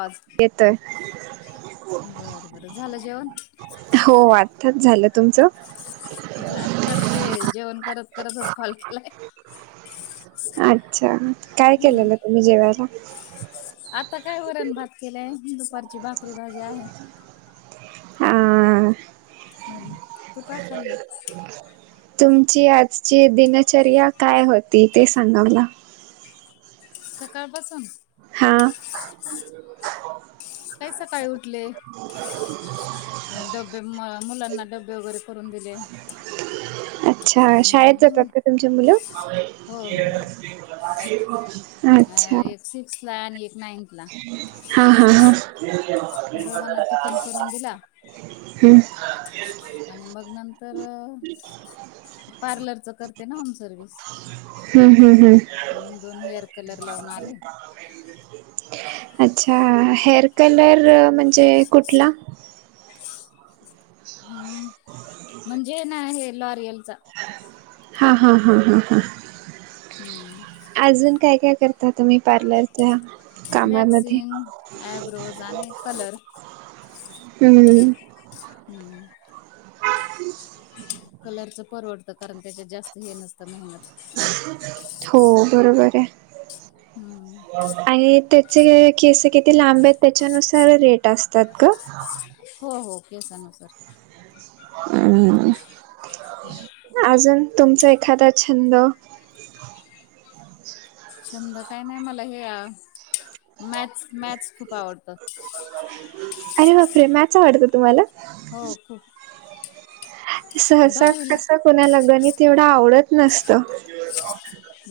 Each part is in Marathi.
आज, येतोय बर बरं झालं जेवण? हो आत्ताच झालं. तुमचं? झा करते, जेवण करत करतच कॉल केलाय. अच्छा, काय केलेलं तुम्ही जेवायला? आता काय वरण भात केलंय. दुपारची भाकरी भाजी आहे. हां. हम्म तू काय खांल? ह् [inaudible] तुमची आजची दिनचर्या काय होती ते सांगा मला? सकाळपासून? हा. काय सकाळी उठले? डबे मुलांना डबे वगैरे करून दिले. अच्छा, आणि शाळेत जातात हं, का तुमच्या मुलं? हो हो हो उं. एक सिक्सला आणि एक नाईनथला. हा हा हा. दोघांना टिफिन करून दिला हुं. आणि मग नंत र पार्लरच करते ना होम सर्विस. हू हू हू. दोन हेअर कलर लावून आले. अच्छा, हेअर कलर म्हणजे कुठला? हम्म [inaudible] म्हणजे ना हे लॉरियल चा. हा हा हा हा हा. हू. अजून काय काय करता तुम्ही पार्लर च्या कामामध्ये? वॅक्सिंग आयब्रोज आणि कलर हुं. हम्म. कलरच परवडतं, कारण त्याच्यात जास्त हे नसतं मेहनत. हो, बरोबर आहे. हम्म. आणि, त्याचे हे, केस किती लांब आहेत. त्याच्यानुसार रेट असतात का? हो-हो, केसा नुसार. अम्, अजून तुमचा एखादा छंद? छंद काही नाही मला, हे मॅथ्स-मॅथ्स खूप आवडतात. अरे बापरे, मॅच आवडत तुम्हाला? हो, खूप. सहसा दहावीला कसा, कुणाला गणित येवढं आवडत नसत.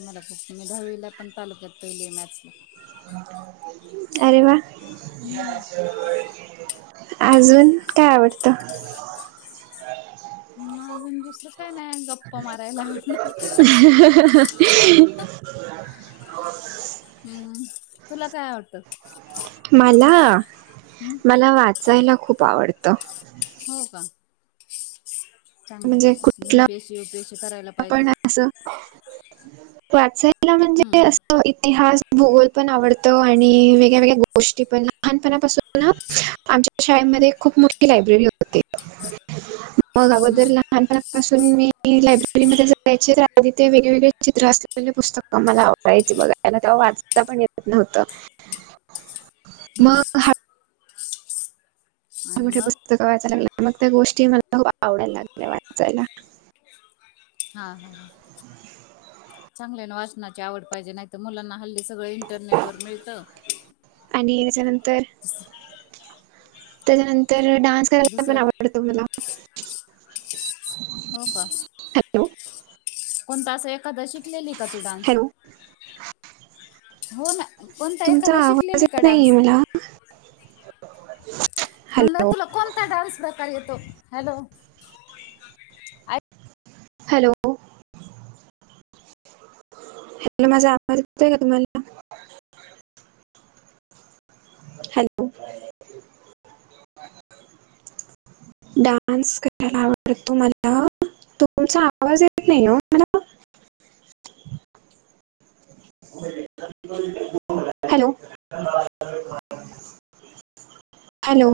मला खूप, मी दहावीला पण तालुक्यात पहिली आहे. मॅथ्स् ला. अरे वा हम्म अजून काय आवडतं? [inaudible] हम्म, अजून दुसरं काय नाही गप्पा मारायला आवडणार हम्म, तुला काय आवटतं? मला, हम्म मला वाचायला खूप आवडतं. हो का चांगले मग, M P C, U P C करायला. पाहिजे आपण अस, वाचायला म्हणजे हम्म अस इतिहास भूगोल पण आवडतं. आणि वेगळ्या-वेगळ्या गोष्टी पण, लहानपणापासून आमच्या शाळेमध्ये खूप मोठी लायब्ररी होती. मग अगोदर हम्म लहानपणापासून मी लायब्ररी लायब्ररी मध्ये जगायचे, तर तिथे ते वेगळेवेगळे चित्र असलेले पुस्तकं मला आवडायचे बघायला, तेव्हा वाचता पण येत नव्हत. हम्म. आणि मोठे मग पुस्तक वाचायला लागल्या, मग त्या गोष्टी मला खूप आवडयला लागल्या वाचायला. हा-हा-हा चांगल्याने वाचनाची आवड पाहिजे. नाहीत तर मुलांना हल्ली सगळं इंटरनेट वर मिळतं. आणि त्याच्यानंतर, त्याच्यानंतर डान्स करायला पण दुसरं आवडतं तो मला. हो का, हॅलो कोणता अस एखादा शिकलेली का तू डान्स? हॅलो हो ना, कोणता तुमचा एखादा आवाज शिकलेली का येत नाहीये डान्स? [inaudible] म्हणलं, हॅलो तुला कोणता डान्स प्रकार येतो? हॅलो. हॅलो. इतन माझा आवाज येतोय का तुम्हाला? हॅलो. डान्स करायला आवडत तो मला. तुमचा आवाज येत नाही मला? [inaudible] Hello hello